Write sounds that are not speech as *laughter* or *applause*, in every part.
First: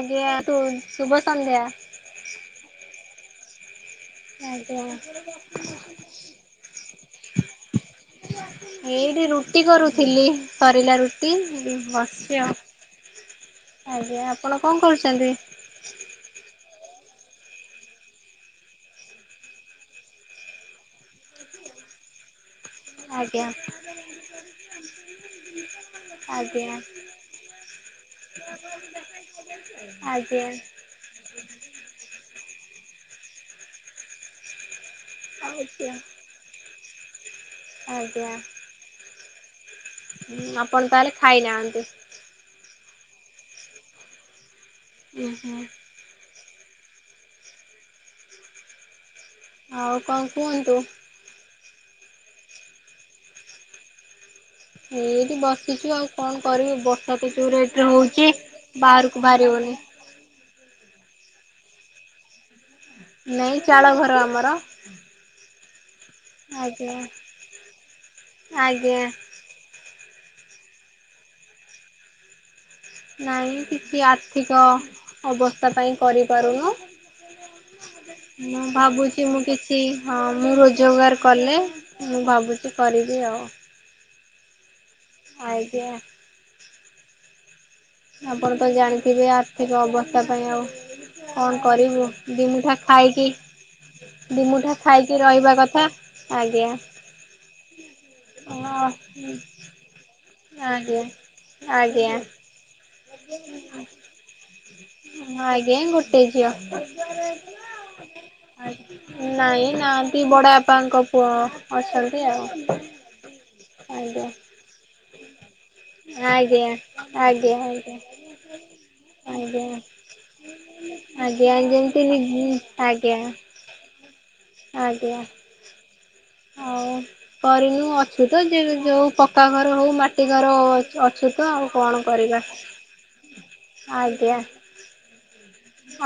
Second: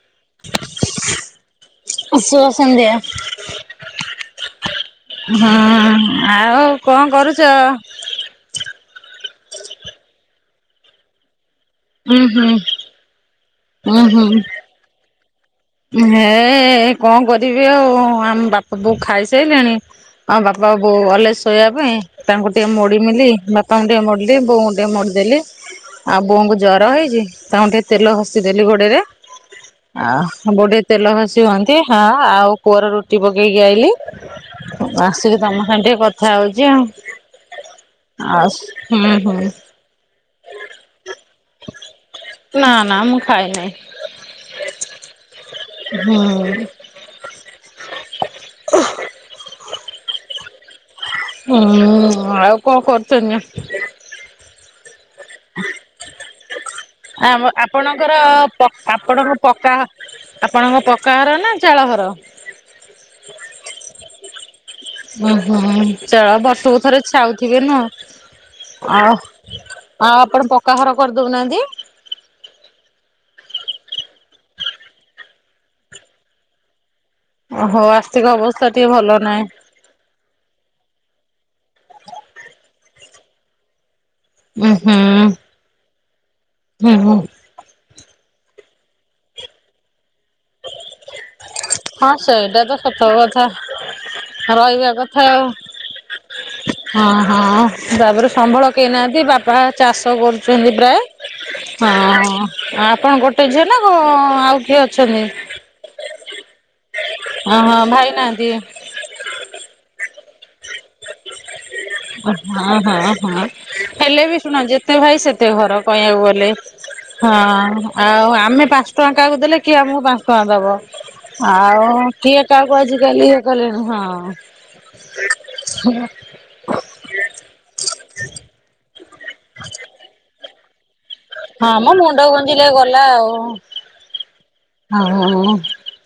ଆଜ୍ଞ ତୁ ଶୁଭ ସନ୍ଧ୍ୟା। ସୁୁଭ ଆଜ୍ଞା ସନ୍ଧ୍ୟା। ହଁ ଆଉ କଣ କରୁଚ? ଏଇଠି ରୁଟି କରୁଥିଲି ସରିଲା ରୁଟି ଉଁ ବସି ହୁଁ ଆଉ। ଉଁ ହୁଁ। ଆଜ୍ଞା ଆପଣ କଣ କରୁଚନ୍ତି? ହେ କଣ କରିବି ଆଉ ଆମ ବାପ ବୋ ଖାଇସାଇଲେଣି। ଆଉ ବାପା ବୋଉ ଗଲେ ଶୋଇଆ ପାଇଁ। ତାଙ୍କୁ ଟିକେ ମୋଡି ମିଲି ଆଜ୍ଞା ବାପାଙ୍କୁ ଟିକେ ମୋଡିଲି ବୋଉଙ୍କୁ ଟିକେ ମୋଡିଦେଲି। ଆଉ ବୋଉଙ୍କୁ ଆଜ୍ଞା ଜ୍ୱର ହେଇଛି ତାଙ୍କୁ ଟିକି ତେଲ ଘସିଦେଲି ଗୋଡ଼ରେ। ଆଜ୍ଞ। ରେ ତେଲ ଭସି ହୁଅନ୍ତି ହଁ ଆଉ କୁଅର ରୁଟି ପକେଇକି ଆଇଲି। ଆସିକି ତମ ସାଙ୍ଗେ ଆଜ୍ଞା ଟିକେ କଥା ହଉଚି ଆଉ ଆ ହୁଁ ହୁଁ। ଉଁ ଆପଣ ତାହେଲେ ଖାଇନାହାନ୍ତି। ନା ନା ମୁଁ ଖାଇ ନାହିଁ। ଉଁ ହୁଁ। ହୁଁ। ଆଉ କଣ କୁହନ୍ତୁ? ହୁଁ ଆଉ କଣ କରୁଚନ୍ତି? ଏଇଠି ବସିଛୁ ଆଉ କଣ କରିବି ବ ଆ ଆମ ଆପଣଙ୍କର ପକ୍ ଆପଣଙ୍କର ବାହାରି ହଉନି। ପକ୍କା ଆପଣଙ୍କ ପକ୍କା ଘର ନା ଚାଳ ଘର? ନାଇଁ ଚାଳ ଘର ଆମର। ଉଁ ହୁ ଚାଳ ବର୍ଷକୁ ଆଜ୍ଞା ଥରେ ଛାଉଥିବେ ନୁହଁ ଆଜ୍ଞା। ଆଉ। ଆଉ ଆପଣ ପକ୍କାଘର କରିଦଉନାହାନ୍ତି। ନାଇଁ କିଛି ଆର୍ଥିକ ଅବସ୍ଥା ପାଇଁ କରିପାରୁନୁ। ଓହୋ ଆସ୍ଥିକ ଅବସ୍ଥା ଟିକେ ଭଲ ନାହିଁ। ଟି ହଁ ମୁଁ ରୋଜଗାର କଲେ ମୁଁ ଭାବୁଛି କରିବି ଆଉ। ଉ ହୁଁ। ଆଇଡିଆ। ହୁଁ ହୁଁ। ଆପଣ ତ ଜାଣିଥିବେ ଆର୍ଥିକ ଅବସ୍ଥା ପାଇଁ ଆଉ କଣ କରିବୁ ହଁ ସେଇଟା ତ ଦିମୁଠା ସତ ଖାଇକି କଥା ଦିମୁଠା ରହିବା କଥା ଖାଇକି ଆଉ। ରହିବା କଥା ଆଜ୍ଞା। ହଁ ହଁ ତାପରେ ଅ ସମ୍ବଳ କେହିନାହାନ୍ତି ଆଜ୍ଞା ବାପା ଚାଷ କରୁଚନ୍ତି ପ୍ରାୟ ଆଜ୍ଞା। ହଁ ଆପ ଣ ଗୋଟେ ଝିଅ ନା କ ଆଉ କିଏ ଅଛନ୍ତି? ଆଜ୍ଞା ଗୋ ଟେ ଝିଅ ଓହୋ ଭାଇ ନାହାନ୍ତି ନାଇଁ ନାନ୍ତି ବଡାଆ ପାଙ୍କ ପୁଅ। ଅଛନ୍ତି ଆଉ ହଁ ହଁ ହଁ। ହେଲେ ଆଜ୍ଞା। ବି ଶୁଣ ଯେତେ ଭାଇ ସେତେ ଘର କହିବାକୁ ଗଲେ ଆଜ୍ଞା ଆଜ୍ଞା ଆଜ୍ଞା ହଁ ଆଉ ଆମେ ପା ଞ୍ଚ ଟଙ୍କା କାହାଆ କୁ ଦେଲେ ଆଜ୍ଞା କିଏ ଆମକୁ ପାଞ୍ଚ ଟଙ୍କା ଦବ। ଆଜ୍ଞା ଆଉ ଯେମିତି ନି କିଏ କାହାକୁ ଆଜିିକାଲି ଇଏ କଲେଣି ହଁ। ଆ ହଁ *unintelligible* ଆଉ କରିନୁ ଅଛୁ ତ ଯିଏ ଯୋଉ ପକ୍କା ଘର ହଉ ମାଟି ଘର ହଉ ଆ। ଅଛୁ ତ ଆଉ ହଁ ମୋ କଣ ମୁଣ୍ଡ କରିବା ଗୁଞ୍ଜିଲେ ଆଜ୍ଞା। ହୁଁ ହୁଁ ହୁଁ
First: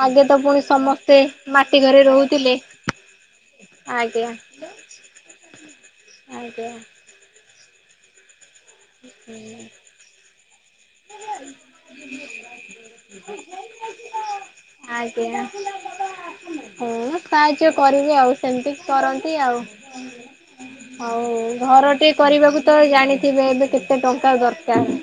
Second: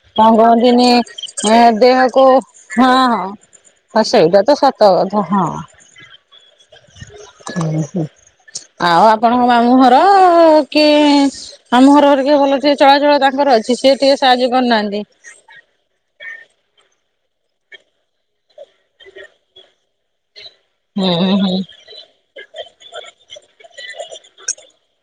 ଆଗେ କଣ ତ ପୁଣି କହନ୍ତିନି ସମସ୍ତେ ଏ ମାଟି ଘରେ ଦେହକୁ ରହୁଥିଲେ ହଁ ହଁ। ହଁ ଆଜ୍ଞା ସେଇଟା ତ ସତ କଥା ହଁ। ଆଜ୍ଞା। ଓହୋ ଆଉ ଆପଣଙ୍କ ମାମୁଁ ଘର କି। ମାମୁଁଘର ଘର ପରିକା ଭଲ ଟିକେ ଚଳାଚଳ ତାଙ୍କର ଅଛି ସିଏ ଟିକେ ସାହାଯ୍ୟ କରିନାହାନ୍ତି। ହୁଁ ସାହାଯ୍ୟ କରିବେ ଆଉ ସେମିତି କରନ୍ତି ଆଉ। ହୁଁ ହଉ ହୁଁ ହୁଁ ଘର ଟିକେ କରିବାକୁ ତ ଜାଣିଥିବେ ଏବେ କେତେ ଟଙ୍କା ଦରକାର।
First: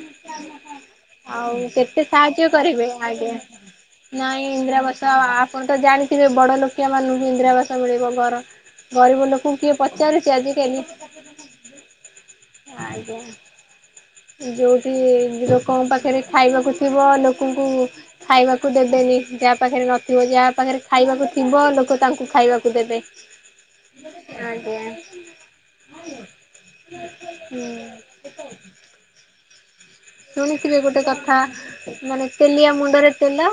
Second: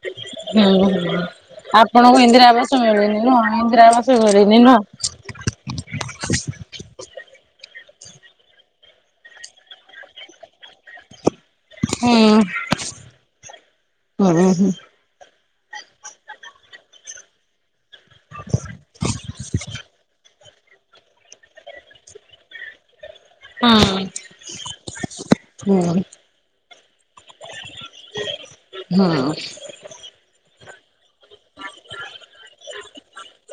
ହୁଁ। ଆଉ କେତେ ଆପଣଙ୍କୁ ସାହାଯ୍ୟ ଇନ୍ଦିରା ଆବାସ କରିବେ ମିଳୁନି ଆଜ୍ଞା। ନୁହଁ ଇନ୍ଦିରା ଆବାସ ନାଇଁ ମିଳିନି ଇନ୍ଦିରାବାସ ନୁହଁ। ଆପଣ ତ ଜାଣିଥିବେ ବଡ଼ ଲୋକିଆ ମାନଙ୍କୁ ଇନ୍ଦିରା ଆବାସ ମିଳିବ ଘର। ଗରିବ ଲୋକଙ୍କୁ କିଏ ପଚାରୁଛି ଆଜି କାଲି। ହୁଁ ଆଜ୍ଞା। ହୁଁ ହୁଁ। ଯୋଉଠି ଲୋକଙ୍କ ପାଖରେ ଖାଇବାକୁ ଥିବ ଲୋକଙ୍କୁ। ଖାଇବାକୁ ଦେବେନି ଯାହା ପାଖରେ ନଥିବ ଯାହା ପାଖରେ। ଖାଇବାକୁ ଥିବ ଲୋକ ତାଙ୍କୁ ଖାଇବାକୁ ଦେବେ। ଆଜ୍ଞା ହୁଁ ହୁଁ। ହୁଁ। ହୁଁ। ଶୁଣିଥିବେ ଗୋଟେ କଥା। ମାନେ ତେଲିଆ ମୁଣ୍ଡରେ ତେଲ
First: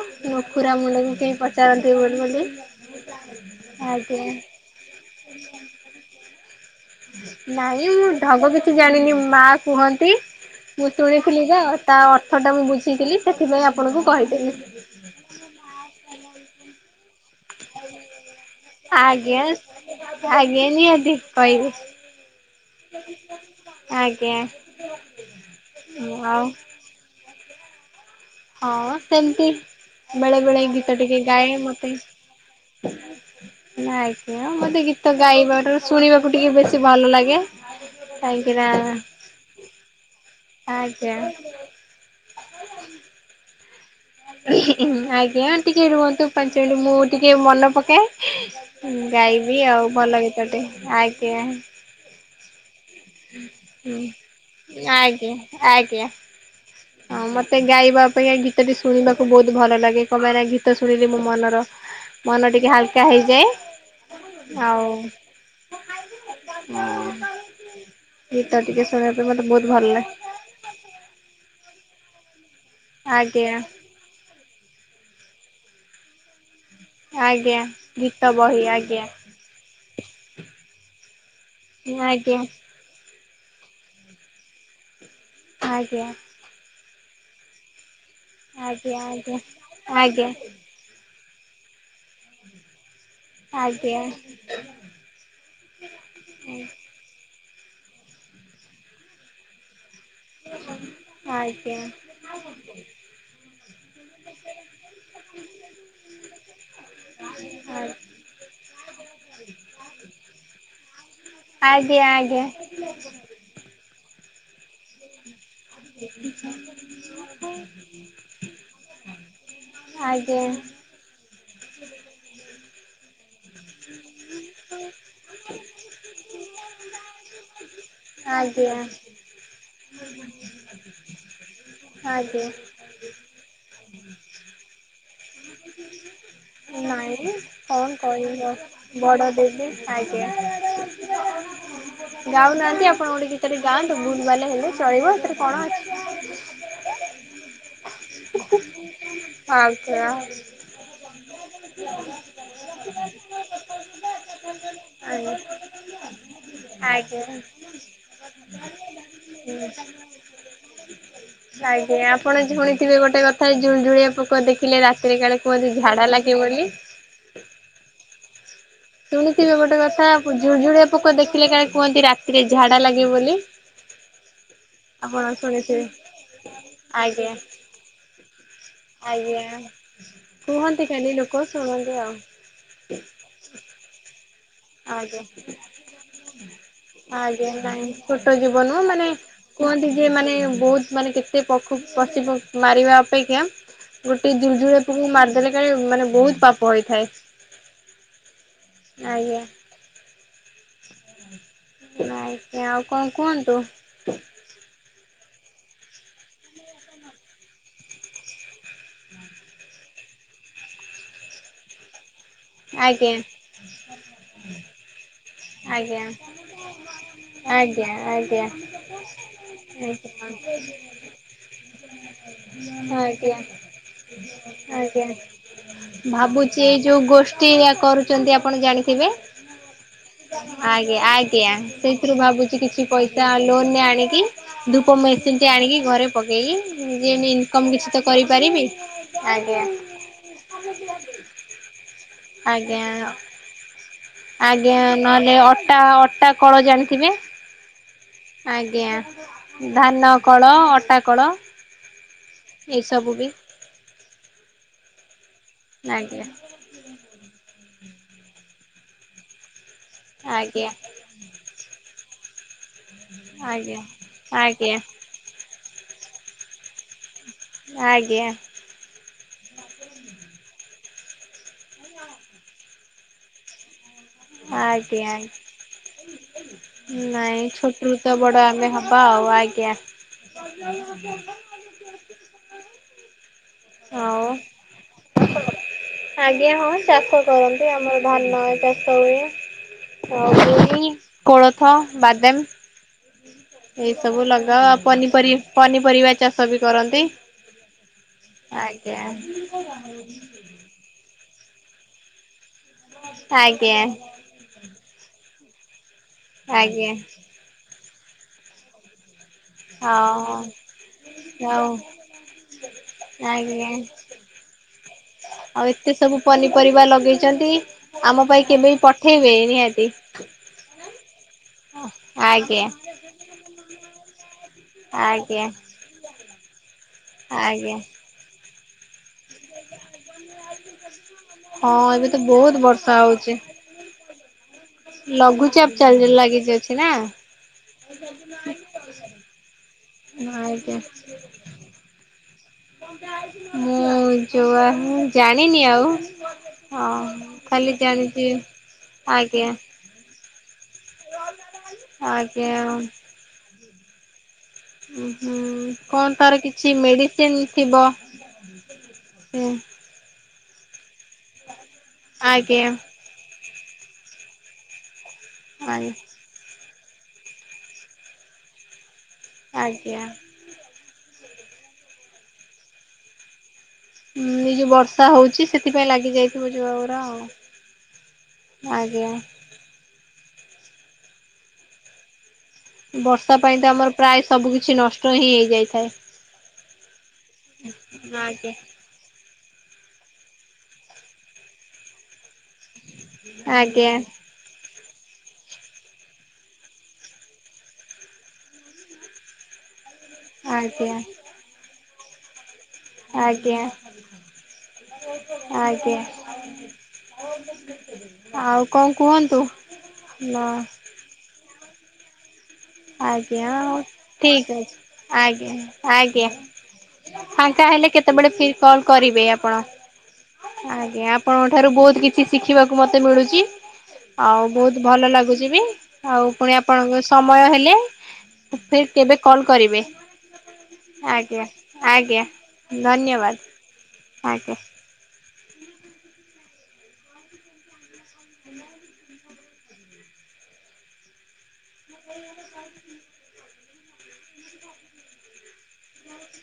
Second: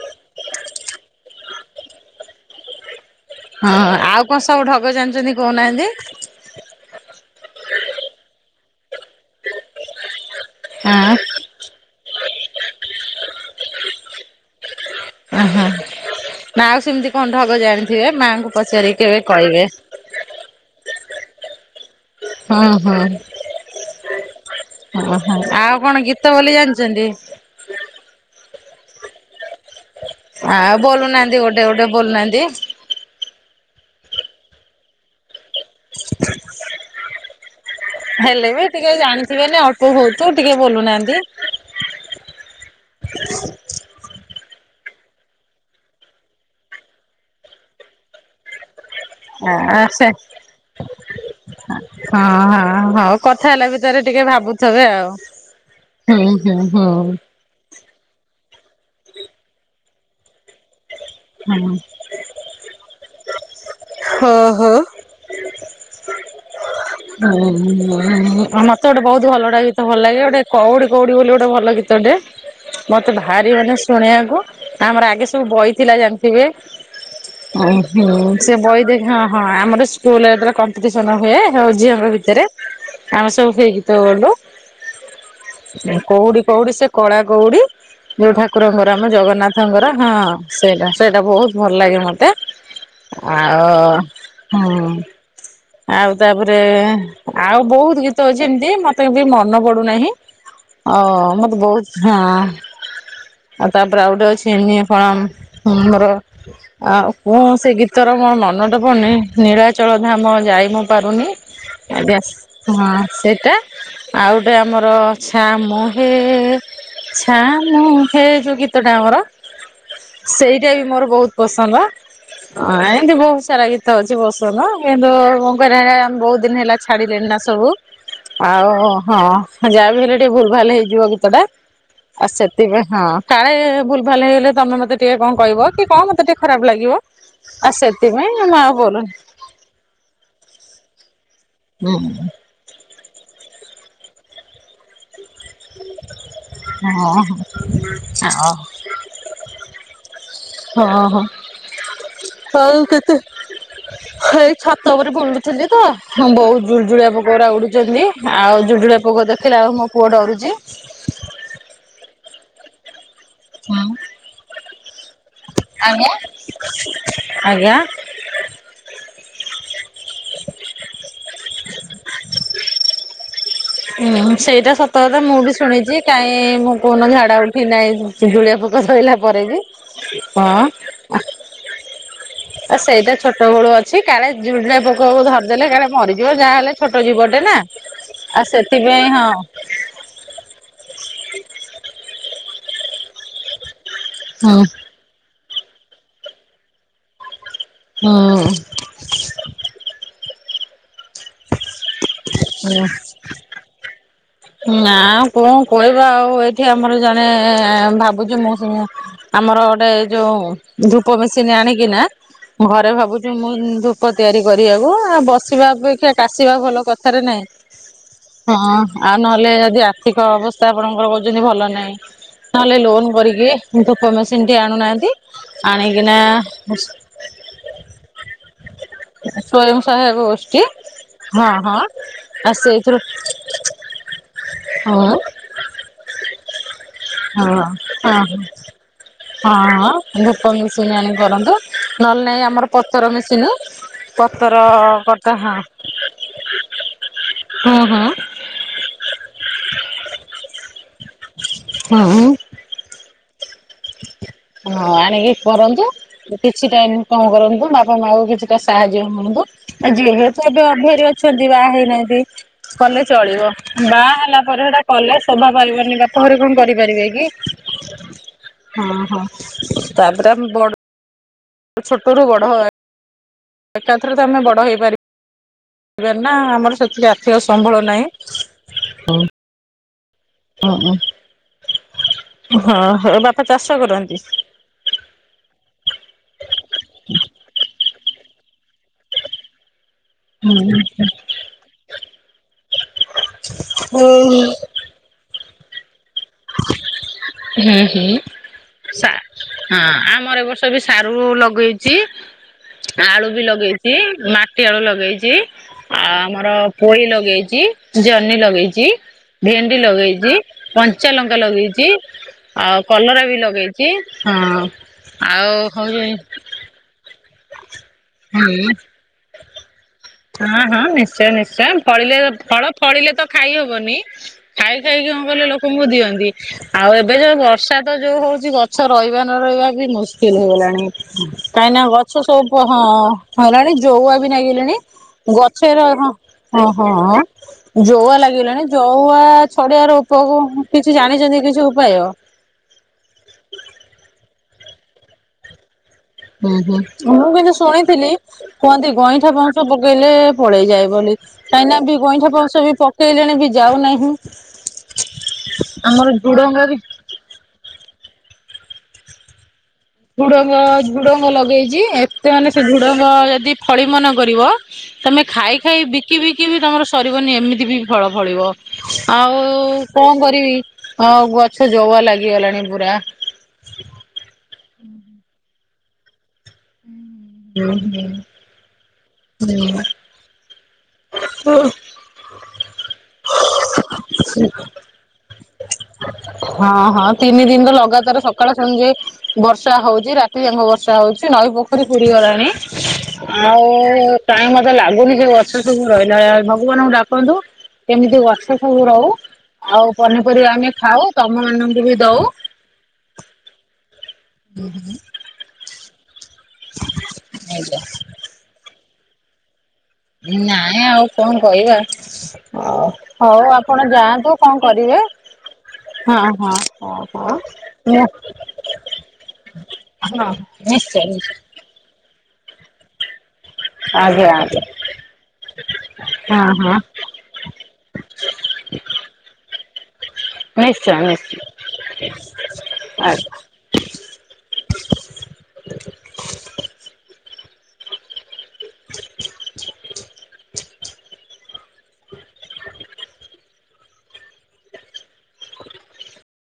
ଖୁରା ମୁଣ୍ଡକୁ କେହି ପଚାରନ୍ତିନି ବୋଲି ବୋଲି। ହଁ ଆଉ ଆଜ୍ଞା। କଣ ସବୁ ଢଗ ଜାଣିଛନ୍ତି କହୁନାହାନ୍ତି। ନାଇଁ ମୁଁ ଢଗ କିଛି ଜାଣିନି ମା କୁହନ୍ତି ମୁଁ ହଁ ଶୁଣିଥିଲି। ଯା ତା ଅର୍ଥଟା ମୁଁ ବୁଝିଥିଲି ସେଥିପାଇଁ ଆପଣଙ୍କୁ କହିଦେଲି। ଉଁ ହୁଁ ମା ଆଉ ସେମିତି କଣ ଢଗ ଜାଣିଥିବେ ମାଙ୍କୁ- - ଆଜ୍ଞା ଆଜ୍ଞା ନିହାତି କହିବି। ହୁଁ ହୁଁ ଆଜ୍ଞା। ହୁଁ ହୁଁ ଆଉ କଣ ଗୀତ ଆଉ ବୋଲି ଜାଣି ଚନ୍ତି। ହଁ ସେମତି, ବେଳେ ବେଳେ ଆଉ ଗୀତ ଟିକେ ବୋଲୁନାହାନ୍ତି ଗୋଟେ ଗାଏ ଗୋଟେ ମତେ - - ବୋଲୁନାହାନ୍ତି। ନା ଆଜ୍ଞା ମତେ ଗୀତ ଗାଇବାଠୁ ଶୁଣିବାକୁ ଟିକେ ବେଶୀ ଭଲ ଲାଗେ। ହେଲେ କାହିଁକି ନା ବି ଟିକେ ଜାଣିଥିବେନି ଅଳ୍ପ ବହୁତୁ ଟିକେ ଆଜ୍ଞା। ବୋଲୁନାହାନ୍ତି। ଆଜ୍ଞା ଟିକେ ରୁହନ୍ତୁ ପାଞ୍ଚ ମିନିଟ ମୁଁ ଟିକେ ମନେ ପକାଏ। ହୁଁ ଗାଇବି ଆ ଆଉ ସେ ଭଲ ଗୀତ ଟେ ଆଜ୍ଞା। ହଁ ହଁ ହଉ କଥା ହେଲା ଭିତରେ ଟିକେ ଭାବୁଥିବେ ହୁଁ ଆଉ। ଆଜ୍ଞା ଆଜ୍ଞା। ହୁଁ ହୁଁ ହୁଁ। ହଁ ମତେ ଗାଇବା ଅପେକ୍ଷା ଏଇ ଗୀତ ଟି ଶୁଣିବାକୁ ବହୁତ୍ ଭଲ ଲାଗେ। କଂ ପାଇଁ ନା ଗୀତ ଶୁଣିଲେ ମୁଁ - - ମନର ହୁଁ ମନ ଟିକେ ହାଲ୍‌କା ହୋ ହେଇଯାଏ। ହୋ। ଆଉ ଗୀତ ହୁଁ ଟିକେ ମତେ ଗୋଟେ ଶୁଣିବା ପାଇଁ ବହୁତ ମତେ ଭଲଟା ଗୀତ ଭଲ ଲାଗେ ଗୋଟେ। କଉଡି କଉଡି ବୋଲି ଗୋଟେ ଭଲ ଗୀତ ଟେ ମତେ ଭାରି ଆଜ୍ଞା। ମାନେ ସେ ଶୁଣିବାକୁ। ଆମର ଆଗେ ସବୁ ବହି ଥିଲା ଜାଣିଥିବେ। ଆଜ୍ଞା ଓ ଗୀତ ହଁ ସେ ବହି ଆଜ୍ଞା ଦେଖା ହଁ ହଁ ଆମର ସ୍କୁଲ କମ୍ପିଟିସନ ହୁଏ ହଉ ସବୁ ଝିଅଙ୍କ ଭିତରେ *inaudible* ଆମେ ସବୁ ହେଇ ଗୀତ ଆଜ୍ଞା। ବୋଲୁ--କଉଡ଼ି କଉଡ଼ି ସେ କଳା କଉଡ଼ି ଯୋଉ ଠାକୁରଙ୍କର ଆଜ୍ଞା ଆମ ଜଗନ୍ନାଥଙ୍କର ଆଜ୍ଞା ଆଜ୍ଞା ଆଜ୍ଞା। ହଁ- - ସେଇଟା ସେଇଟା ବହୁତ ଭଲ ଲାଗେ ମୋତେ। ଆଜ୍ଞା ଆଜ୍ଞା ଆଉ ହ ଆଉ ତାପରେ, ଆଉ ବହୁତ ଗୀତ ଅଛି ଏମତି ମତେ ବି ମନେ ପଡୁନାହିଁ। ହ ମତେ ବହୁତ ହାଁ ଆଉ ତା ଉପରେ ଆଉ ଗୋଟେ ଅଛି ୟୁନିଫର୍ମ ହାମର ଆଉ କୁଣ ସେ ଗୀତର ମୋ ମନଟ ପଡ଼ିନି ନୀଳାଚଳ ଧାମ ଯାଇ ମୁଁ ପାରୁନି ଆଜ୍ଞା ହ ସେଟା ଆଉ ଗୋଟେ ଆମ ର ଛାମୁ ହେ ଛାମୁ ହେ ଯୋଉ ଗୀତ ଟା ଆମର ସେଇଟା ଆଜ୍ଞା ବି ମୋର ବହୁତ ପସନ୍ଦ ଏଇତି ବହୁତ ସାରା ଗୀତ ଅଛି ପସନ୍ଦ କିନ୍ତୁ ମୁଁ କରିଆ ଆମେ ବହୁତ ଦିନ ହେଲା ଛାଡିଲେଣି ନା ସବୁ ଆଉ ଆଜ୍ଞା ହଁ ଯାହା ବିି ହେଲେ ଟିକେ ଭୁଲ୍ ଭାଲ୍ ହେଇଯିବ ଗୀତ ଟା ଆଉ ଆଜ୍ଞା। ସେଥିପାଇଁ ହଁ କାଳେ ଭୁଲ୍ ଭାଲ୍ ହେଇଗଲେ ତମେ ମତେ ଟିକେ କଣ କହିବ କି କଣ ମତେ ଟି ଖରାପ ଲାଗିବ, ନାଇଁ ଉ ସେଥିପାଇଁ ମୁଁ ଆଉ ବୋଲୁନି। ଦିଦି ଆଜ୍ଞା। ହୁଁ, ହୁଁ। ଗାଉନାହାନ୍ତି ଆପଣ ଗୋଟେ ଗୀତରେ ଗାଆନ୍ତୁ। ଭୁଲ୍ ଭାଲ୍ ହେଲେ ଚଳିବ ଏଥିରେ କଣ ଅଛି। ହଁ, ହଁ ଅ *unintelligible* ହଁ, ହଁ ହଉ କେତେ ହେଇ ଛାତ ଉପରେ ଆଜ୍ଞା। ବୁଲୁଛନ୍ତି ତ? ବହୁତ୍ ଜୁଳୁଜୁଳିଆ ପୋକ ଗୁରା ଉଡୁଚନ୍ତି। ଆଉ ଜୁଜୁଳିଆ ପୋକ ଦେଖିଲେ ଆଉ ମୋ ପୁଅ ଡରୁଚ଼ି। ଆଜ୍ଞା ଆପଣ ଝୁଣିଥିବେ ଗୋଟେ କଥା ଜୁଳୁଜଳିଆ ପୋକ ଦେଖିଲେ ରାତିରେ କାଳେ କୁହନ୍ତି ଆଜ୍ଞା ଝାଡ଼ା ଲାଗେ ବୋଲି। ଆଜ୍ଞା ଶୁଣିଥିବେ ଗୋଟେ କଥା ଜୁଳୁଜୁଳିଆ ପୋକ ଦେଖିଲେ କାଳେ କୁହନ୍ତି ରାତିରେ ଝାଡ଼ା ଲାଗିବ ବୋଲି। ହୁଁ ସେଇଟା ସତ କଥା ଆପଣ ମୁଁ ବି ଶୁଣିଥିବେ ଶୁଣିଛି କାଇଁ ମୁଁ କୋଉ ଦିନ ଆଜ୍ଞା ଝାଡା ଉଠି ନାଇ ଝୁଳିଆ ପୋ ଆଜ୍ଞା, କୁହନ୍ତି ଖାଲି ଲୋକ ଶୁଣନ୍ତି ଆଉ। ଆ ସେଇଟା ଛୋଟ ବେଳୁ ଅ ଛି କାଳେ ଜୁଳୁଜୁଳିଆ ପୋକକୁ ଆଜ୍ଞା। ଧରିଦେଲେ କାଳେ ମରିଯିବ ଯାହାହେଲେ ଛୋଟ ଜିବଟେ ଆଜ୍ଞା ନା। ନାଇଁ ଛୋଟ ଆ ଜୀବ ନୁହଁ ମାନେ ସେଥିପାଇଁ ହଁ କୁହନ୍ତି ଯେ ମାନେ ବହୁତ୍ ମାନେ କେତେ ପକ୍ଷୁ ପଶୁ ପକ୍ଷୀ ମାରିବା ଅପେକ୍ଷା ଗୋଟେ ହୁଁ ଜୁଳୁଜୁଳିଆ ପୋକକୁ ମାରିଦେଲେ କାଳେ ମାନେ ବହୁତ୍ ପାପ ହେଇଥାଏ। ହଁ। ଆଜ୍ଞା। ଆଜ୍ଞା, ହୁଁ ଆଉ କଣ କୁହନ୍ତୁ? ନା ଆଉ କଣ କହିବା ଆଉ ଏଇଠି ଆମର ଜଣେ ଭାବୁଚୁ ମୁଁ ଆମର ଗୋଟେ ଯୋଉ ଧୂପ ମେସିନ୍ ଆଣିକି ନା ଘରେ ଆଜ୍ଞା ଭାବୁଚୁ ମୁଁ ଧୂପ ତିଆରି କରିବାକୁ ଆ ବସିବା ଆଜ୍ଞା। ଆଜ୍ଞା ଅପେକ୍ଷା କାଶିବା ଭଲ କଥାରେ ନାଇଁ *unintelligible* ଆଜ୍ଞା ଆଜ୍ଞା। ନହେଲେ ଯଦି ଆର୍ଥିକ ଅବସ୍ଥା ଆପଣଙ୍କର କହୁଛନ୍ତି ଭଲ ନାହିଁ। ନହେଲେ ଲୋନ୍ ଆଜ୍ଞା। କରିକି ଧୂପ କମେସିନିଟି ଆଜ୍ଞା ଆଣୁନାହାନ୍ତି ଆଣିକିନା ଟିଆ କରୁଚନ୍ତି ଆପଣ ଜାଣିଥିବେ? ସ୍ଵୟଂ ସହାୟକ ଗୋଷ୍ଠୀ ଆଜ୍ଞା ହଁ ଆଜ୍ଞା ହଁ ସେଇଥିରୁ ଆଉ ଭାବୁଚି କିଛି ସେଇଥିରୁ ପଇସା ଲୋନରେ ଆଣିକି ଧୂପ ହଁ ମେସିନ୍ ଟେ ଆଣିକି ଘରେ ପକେଇକି ନିଜେ ଏଇନେ ହଁ ଇନିକମ୍ କିଛିତ ହଁ କରିପାରିବି। ଆଜ୍ଞା। ହଁ ଧୂପ ମେସିନି ଆଣିି କରନ୍ତୁ ନହେଲେ ନାଇଁ ଆମର ଆଜ୍ଞା। ପତର ମେସିିନି ଆଜ୍ଞା ନହେଲେ ଅଟା ଅଟା କଳ ଜାଣିଥିବେ। ହୁଁ ହୁଁ। ଆଜ୍ଞା ଧାନ କଳ ଅଟା କଳ। ହୁଁ ଉଁ ଏସବୁ ବି ହଁଅଁ ଆଣିକି କରନ୍ତୁ ଆଜ୍ଞା ଯଦି କିଛିଟା ଇନକମ୍ କରନ୍ତୁ ବାପା ମାଆଙ୍କୁ କିଛିଟା ସାହାଯ୍ୟ କରନ୍ତୁ। ଯେହେତୁ ଏବେ ଆଜ୍ଞା ଆଜ୍ଞା ଅଭିଆରିଅ ଅଛନ୍ତି ବାହା ହେଇନାହାଁନ୍ତି କଲେ ଚଳିବ। ଆଜ୍ଞା ବାହା ହେଲା ପରେ ହେଟା କଲେ ସୋଭା ପାଇବନି ବାପଘରେ କଣ କରିପାରିବେକି? ଆଜ୍ଞା। ହଁ ହଁ ତାପରେ ଆମେ ବଡ଼ ଛୋଟ ରୁ ବଡ଼ ହବା ଏକାଥରେତ ଆମେ ବଡ଼ ହେଇପାରିବ ନାହିଁ ଆର୍ଥିକ ନାଇଁ ସମ୍ବଳ ନାହିଁ। ଛୋଟରୁତ ବଡ଼ ଆମେ ହବା ଆଉ ଆଜ୍ଞା। ଓହୋ ହଁ ହଁ ବାପ ଆଉ ଆଜ୍ଞା ହଁ ଚାଷ କରନ୍ତିଆମର ଧାନ ଚାଷ ହୁଏ। ଆଉ ହୁଁ ବିରି କୋଳଥ ବାଦାମ ଏଇସବୁ ହୁଁ ଲଗାଅ ଆପ ପନିପରି ପନିପରିବା ଚାଷ ବି କରନ୍ତି। ହୁଁ ହୁଁ ଆଜ୍ଞା ସା ହଁ ଆମର ଏ ବର୍ଷ ଏବେସାରୁ ଲଗେଇଚି ଆଳୁ ବି ଆଜ୍ଞା ଲଗେଇଚି ମା ମାଟି ଆଳୁ ଲଗେଇଚି ଆ ଆମର ଆଜ୍ଞା ପୋଇ ଲଗେଇଚି ଜହ୍ନି ଲଗେଇଚି। ଭେଣ୍ଡି ହଉ ଲଗେଇଚି କଞ୍ଚା ଲଙ୍କା ଆଉ ଲଗେଇଚି। ଆଉ କଲରା ବି ଆଜ୍ଞା ଲଗେଇଚି ହ ଆଉ ଏତେ ହଉ ସବୁ ପନିପରିବା ଲଗେଇଚନ୍ତି ଆମ ପାଇଁ କେବେ ହୁଁ। ପଠେଇବେ ନିହାତି। ହଁ ହଁ ନିଶ୍ଚୟ ନିଶ୍ଚୟ ଫଳିଲେ ଆଜ୍ଞା ଫଳ ଫଳିଲେ ତ ଖାଇ ହବନି ଖାଇ ଖାଇକି କଣ କଇଲେ ଆଜ୍ଞା। ଲୋକଙ୍କୁ ଦିଅନ୍ତି ଆଉ ଏବେ ଯୋଉ ଆଜ୍ଞା ବର୍ଷା ତ ଯୋଉ ହଉଚି ଗଛ ରହିବା ନ ରହିବା ବି ମୁସୁ କିଲ୍ ହେଇଗଲାଣି ହଁ କାହିଁକିନା ଏବେ ତ ଗଛ ବହୁତ ସବୁ ହଁ ବର୍ଷା ହଉଛି। ହେଲାଣି ଜଉଆ ବି ନାଗିଲାଣି। ଲଘୁଚାପ ଗଛର ଚାଲି ହ ଲାଗିଛି ଅଛି ନା ହଁ ହଁ ଜଉଆ ଲାଗି ଗଲାଣି ଜଉଆ ଛଡେଇବାର ଉପ ଆଜ୍ଞା। କିଛି ଜାଣିଛନ୍ତି କିଛି ଉପାୟ? ମୁଁ ଯୁଆ ହିଁ ଜାଣିନି ଆଉ। ହୁଁ ହୁଁ ହଁ ମୁଁ କିନ୍ତୁ ଖାଲି ଶୁଣିଥିଲି ଜାଣିଛି କୁହନ୍ତି ଗଇଁଠା ଆଜ୍ଞା ପଁସ ପକେଇଲେ ପଳେଇ ଯାଏ ବୋଲି କାହିଁକିନା ବି ଗଇଁଠା ଆଜ୍ଞା ଫଉଁସ ବି ପକେଇଲେଣି ବି ଯାଉନାହିଁ। ହୁଁ ଆମର କଣ ତାର ଝୁଡଙ୍ଗ କିଛି ବି ମେଡି ସିନ ଥିବ। ଝୁଡଙ୍ଗ ଝୁଡଙ୍ଗ ଲଗେଇଚି ଏତେ ମାନେ ସେ ଆଜ୍ଞା ଝୁଡଙ୍ଗ ଯଦି ଫଳି ମନ କରିବ ତମେ ଖାଇ ଆ ଖାଇ ବିକି ବିକି ବିି ତମର ସରିବନି ଏମିତି ବି ଫଳ ଫଳିବ। ଆଉ ଆଜ୍ଞା କଣ କରିବି ଆଉ ଗଛ ଜବା ଲାଗିଗଲାଣି ପୁରା। ହଁ ଏ ଯୋଉ ବର୍ଷା ହଉଛି ସେଥିପାଇଁ ଲାଗି ଯାଇ ଠକୁ ଯିବା ପରା ଆଉ ଆଜ୍ଞା। ହିଁ। ହଁ। ବର୍ଷା ପାଇଁ ତ ଆମର ପ୍ରାୟ ସବୁ କିଛି ନଷ୍ଟ ହିଁ ହେଇଯାଇଥାଏ। ହଁ ହଁ ତିନି ଦିନ୍ ତ ଲଗାତାର ସକାଳ ଆଜ୍ଞା ସଞ୍ଜ ଯାଏ। ବର୍ଷା ହଉଛି ରାତି ଯାଙ୍କ ବର୍ଷା ହଉଛି ନଈ ପୋଖରୀ ପୁରି ଗଲାଣି। ଆଉ। ଆଜ୍ଞା କାଇଁ ମତେ ଲାଗୁନି ସେ ଗଛ ସବୁ ରହିଲା ଭଳିଆ ଭଗବାନଙ୍କୁ ଡାକନ୍ତୁ। କେମିତି ଗଛ ସବୁ ରହୁ ଆଉ ପନିପରିବା ଆମେ ଆଜ୍ଞା ଖାଉ ତମ ମାନଙ୍କୁ ବି ଦଉ। ଆଜ୍ଞା। ହୁଁ ଆଜ୍ଞା ଆଜ୍ଞା ଆଉ କଣ କୁହନ୍ତୁ? ନା ନାଇଁ ଆଉ କଣ କହିବା? ଆଜ୍ଞା ଆଉ ଠିକ ଅଛି କରିବେ ଆଜ୍ଞା ହଁ ଆଜ୍ଞା। ହଁ। ଫାଙ୍କା ହେଲେ ମୁଁ କେତେବେଳେ ଫିର୍ କଲ୍ କରିବେ ଆପଣ। ହଁ ନିଶ୍ଚୟ। ଆଜ୍ଞା ଆପଣଙ୍କ ଠାରୁ ବହୁତ୍ କିଛି ଶିଖିବାକୁ ମତେ ମିଳୁଛି। ଆଜ୍ଞା ଆଉ ଆଜ୍ଞା ବହୁତ୍ ଭଲ ଲାଗୁଛି ବି ଆଉ ହଁ ପୁଣି ହଁ ଆପଣଙ୍କ ସ ମୟ ହେଲେ ଫିର୍ କେବେ କଲ୍ କରିବେ। ନିଶ୍ଚୟ ନିଶ୍ଚୟ ଆଜ୍ଞା ଆଜ୍ଞା ଆଜ୍ଞା। ଧନ୍ୟବାଦ୍ ଆଜ୍ଞା। *unintelligible* *unintelligible* *unintelligible* *unintelligible*